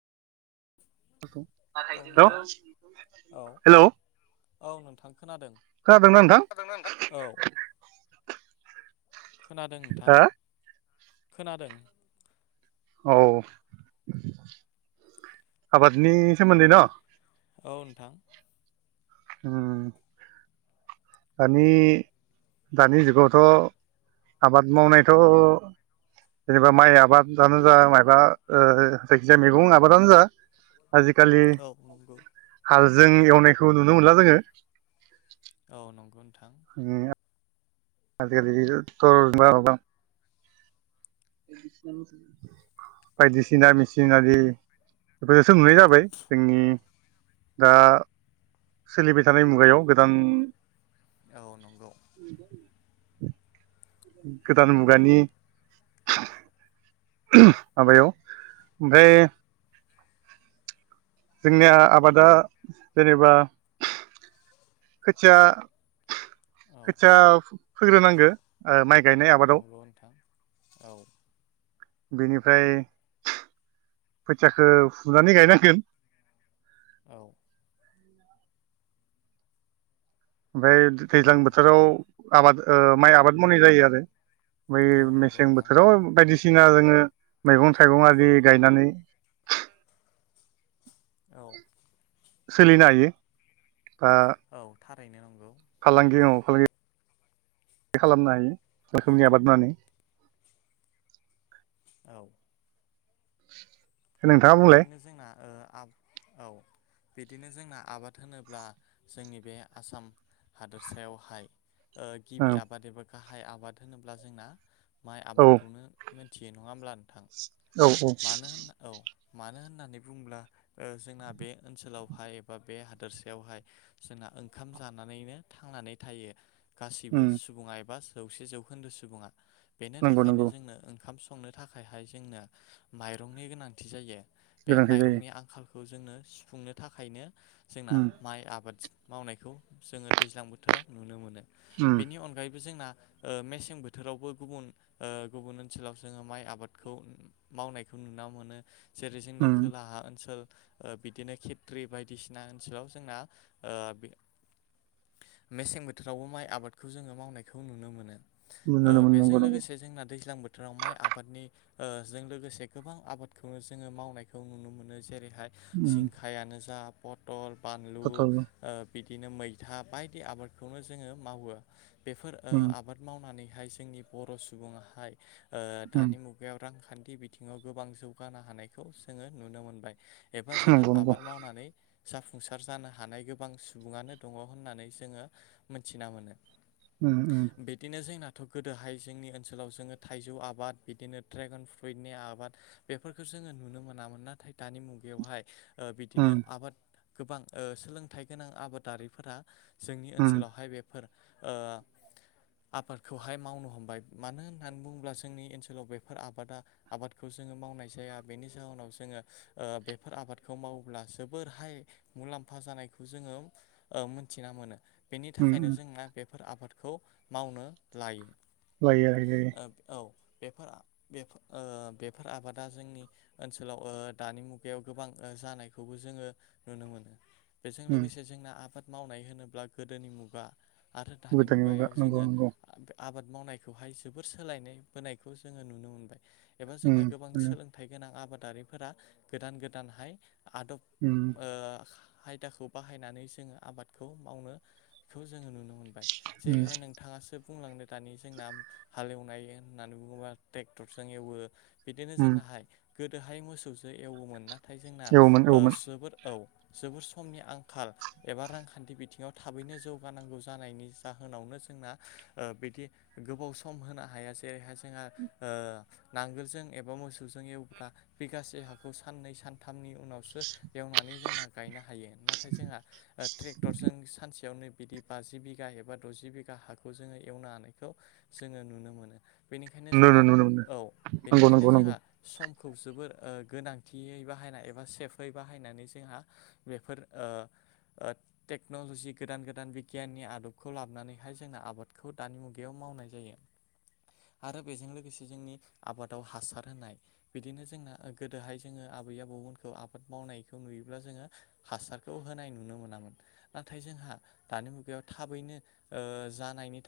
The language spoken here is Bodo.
औ हेलौ नोंथां औ हेलौ औ नोंथां खोनादों खोनादोंना नोंथां खोनादों ना नोंथां औ खोनादों नोंथां हा खोनादों औ आबादनि सोमोन्दै न? औ नोंथां [unintelligible] दानि दानि जुगावथ' आबाद मावनायथ' जेनेबा माइ आबादानो जा मयबा जायखिजाया मैगं आबादानो जा आजिखालि औ नंगौ हालजों एवनायखौ नुनो मोनला जोङो। औ नंगौ नोंथां [unintelligible] बायदिसिना मेचिनारि बेफोरजोंसो नुनाय जाबाय जोंनि दा सोलिबाय थानाय मुगायाव गोदान औ नंगौ गोदान मुगानि माबायाव ओमफ्राय जोंनिया आबादा जेनेबा खोथिया औ खोथिया फोग्रो नांगो माइ गायनाय आबादाव नंगौ नोंथां औ बेनिफ्राय खोथियाखो फुनानै गायनांगोन। औ [unintelligible] ओमफ्राय दैज्लां नंगौ बोथोराव आबाद माइ आबाद मावनाय जायो आरो। बै औ नंगौ मेसें नोंथां बोथोराव बायदिसिना ना जोङो मैगं थाइगं आरि गायनानै औ सोलिनो हायो आं औ थारैनो नंगौ फालांगियाव फालांगि खालामनो हायो रोखोमनि आबाद मावनानै औ [inaudible] बुंलाय बिदिनो जोंनाव बिदिनो जोंना आबाद होनोब्ला जोंनि बे आसाम हादोरसायावहाय औ गिबि आबाद एबा गाहाय आबाद होनोब्ला जोंना माइ औ आबादखौनो थि नङाब्ला औ औ मानो होननानै बुङोब्ला जोंना बे ओनसोलावहाय एबा बे हादोरसायावहाय जोंना ओंखाम जानानैनो थांनानै थायो। गासिबो उम सुबुङा एबा जौसे जौखोन्दो सुबुङा बेनि नंगौ थाखायनो नंगौ जोंनो ओंखाम संनो संनो थाखायहाय जोंनो माइरंनि गोनांथि जायो बे गोनांथि जायो माइरंनि आंखाल खौ जोंङो सुफुंनो थाखायनो जोंना उम माइ आबादजों मावनायखौ जोङो दैज्लां बोथोराव नुनो मोनो उम बेनि अनगायैबो जोंना मेसें बोथोरावबो गुबुन गुबुन ओनसोलाव जोङो माइ आबादखौ मावनायखौ नुनो मोनो जेरै जोंनि उम खोलाहा ओनसोल बिदिनो खेत्रि बायदिसिना ओनसोलाव जोंना बे मेसें बोथोरावबो माइ आबादखौ जोङो मावनायखौ नुनो मोनो। नुनो मोनो नंगौ बेजों नंगौ लोगोसे जोंना दैज्लां बोथोराव माइ आबादनि जों लोगोसे गोबां आबादखौनो जोङो मावनायखौ नुनो मोनो। जेरै बेहाय उम जिंखायानो जा पटल बानलु ओ पटल बिदिनो मैथा बायदि आबादखौनो जोङो मावो बेफोर ओ उम आबाद मावनानै हाय जोंनि बर' सुबुङाहाय उम दानि मुगायाव रां खान्थि बिथिङाव गोबां जौगानो हानायखौ जोङो नुनो मोनबाय एबा जोंना नंगौ नंगौ आबाद मावनानै जाफुंसार जानो हानाय गोबां सुबुङानो दङ होननानै जोङो मोनथिना मोनो उम उम बेदिनो जोंना थ' गोदोहाय जोंनि ओनसोलाव जोङो थाइजौ आबाद बिदिनो ड्रेगन फ्रुइटनि आबाद बेफोरखौ जोङो नुनो मोनामोन नाथाय दानि मुगायावहाय ओ बिदिनो उम आबाद गोबां ओ सोलोंथाइ गोनां आबादारिफोरा जोंनि उम ओनसोलावहाय बेफोर ओ आबादखौहाय मावनो हमबाय मानो होननानै बुङोब्ला जोंनि ओनसोलाव बेफोर आबादा आबादखौ जोङो मावनाय जाया बेनि जाहोनाव जोङो ओ बेफोर आबादखौ मावोब्ला जोबोरहाय मुलाम्फा जानायखौ जोङो ङो ओ मोनथिना मोनो बेनि उम थाखायनो उम जोंना बेफोर आबादखौ मावनो लायो लायो [unintelligible] औ बेफोर ओ बेफोर आबादा जोंनि ओनसोलाव ओ दानि मुगायाव गोबां जानायखौबो जोङो नुनो मोनो बेजों उम लोगोसे जोंना आबाद मावनाय होनोब्ला गोदोनि मुगा आरो दानि गोदोनि मुगा मुगायाव नंगौ जोङो नंगौ आबाद मावनायखौहाय जोबोर सोलायनाय बोनायखौ जोङो नुनो मोनबाय एबा जोंना उम गोबां उम सोलों गोनां आबादारिफोरा गोदान गोदानहाय आदब उम आयदाखौ बाहायनानै जोङो आबादखौ मावनो बेखौ जोङो नुनो मोनबाय उम जेरैहाय नोंथाङा सो सुफुंलांनो दानि जोंना हालेवनाय होननानै बुङोबा ट्रेक्टरजों एवो बिदिनो उम जोंनाहाय गोदोहाय मोसौजो एवोमोन नाथाय जोंना एवोमोन एवोमोन जोबोद औ जोबोर समनि आंखाल एबा रांखान्थि बिथिङाव थाबैनो जौगानांगौ जानायनि जाहोनावनो [unintelligible] ओ बिदि गोबाव सम होनो हाया जेरैाय जों ओ नांगोल एबा मोसौजों एवोबा बे गासै हाखौ साननै सानथामनि उनाव सो एवनानै जोंहा गायनो हायो नाथाय जोंहा ट्रेक्टर जों सानसे [unintelligible] बिदि बाजि बिघा एबा द'जि बिघा हाखौ जोङो एवनो हानायखौ जोङो नुनो मोनो बेनिखायनो नुनो जोंहा मोनो नुनो मोनो औ नंगौ बेनिखायनो नंगौ नंगौ जोंहा समखौ जोबोर ओ गोनांथियै बाहायनाय एबा सेफै बाहायनानै जोंहा बेफोर ओ ओ टेक्न'लजि गोदान गोदान बिगियाननि आदबखौ लाबोनानैहाय जोंना आबादखौ दानि मुगायाव मावनाय जायो आरो बेजों लोगोसे जोंनि आबादाव हासार होनाय बिदिनो जोंना गोदोहाय जोङो आबै आबौमोनखौ आबाद मावनायखौ नुयोब्ला जोङो हासार खौ होनाय नुनो मोनामोन नाथाय जोंहा दानि मुगायाव थाबैनो ओ जानायनि थाखाय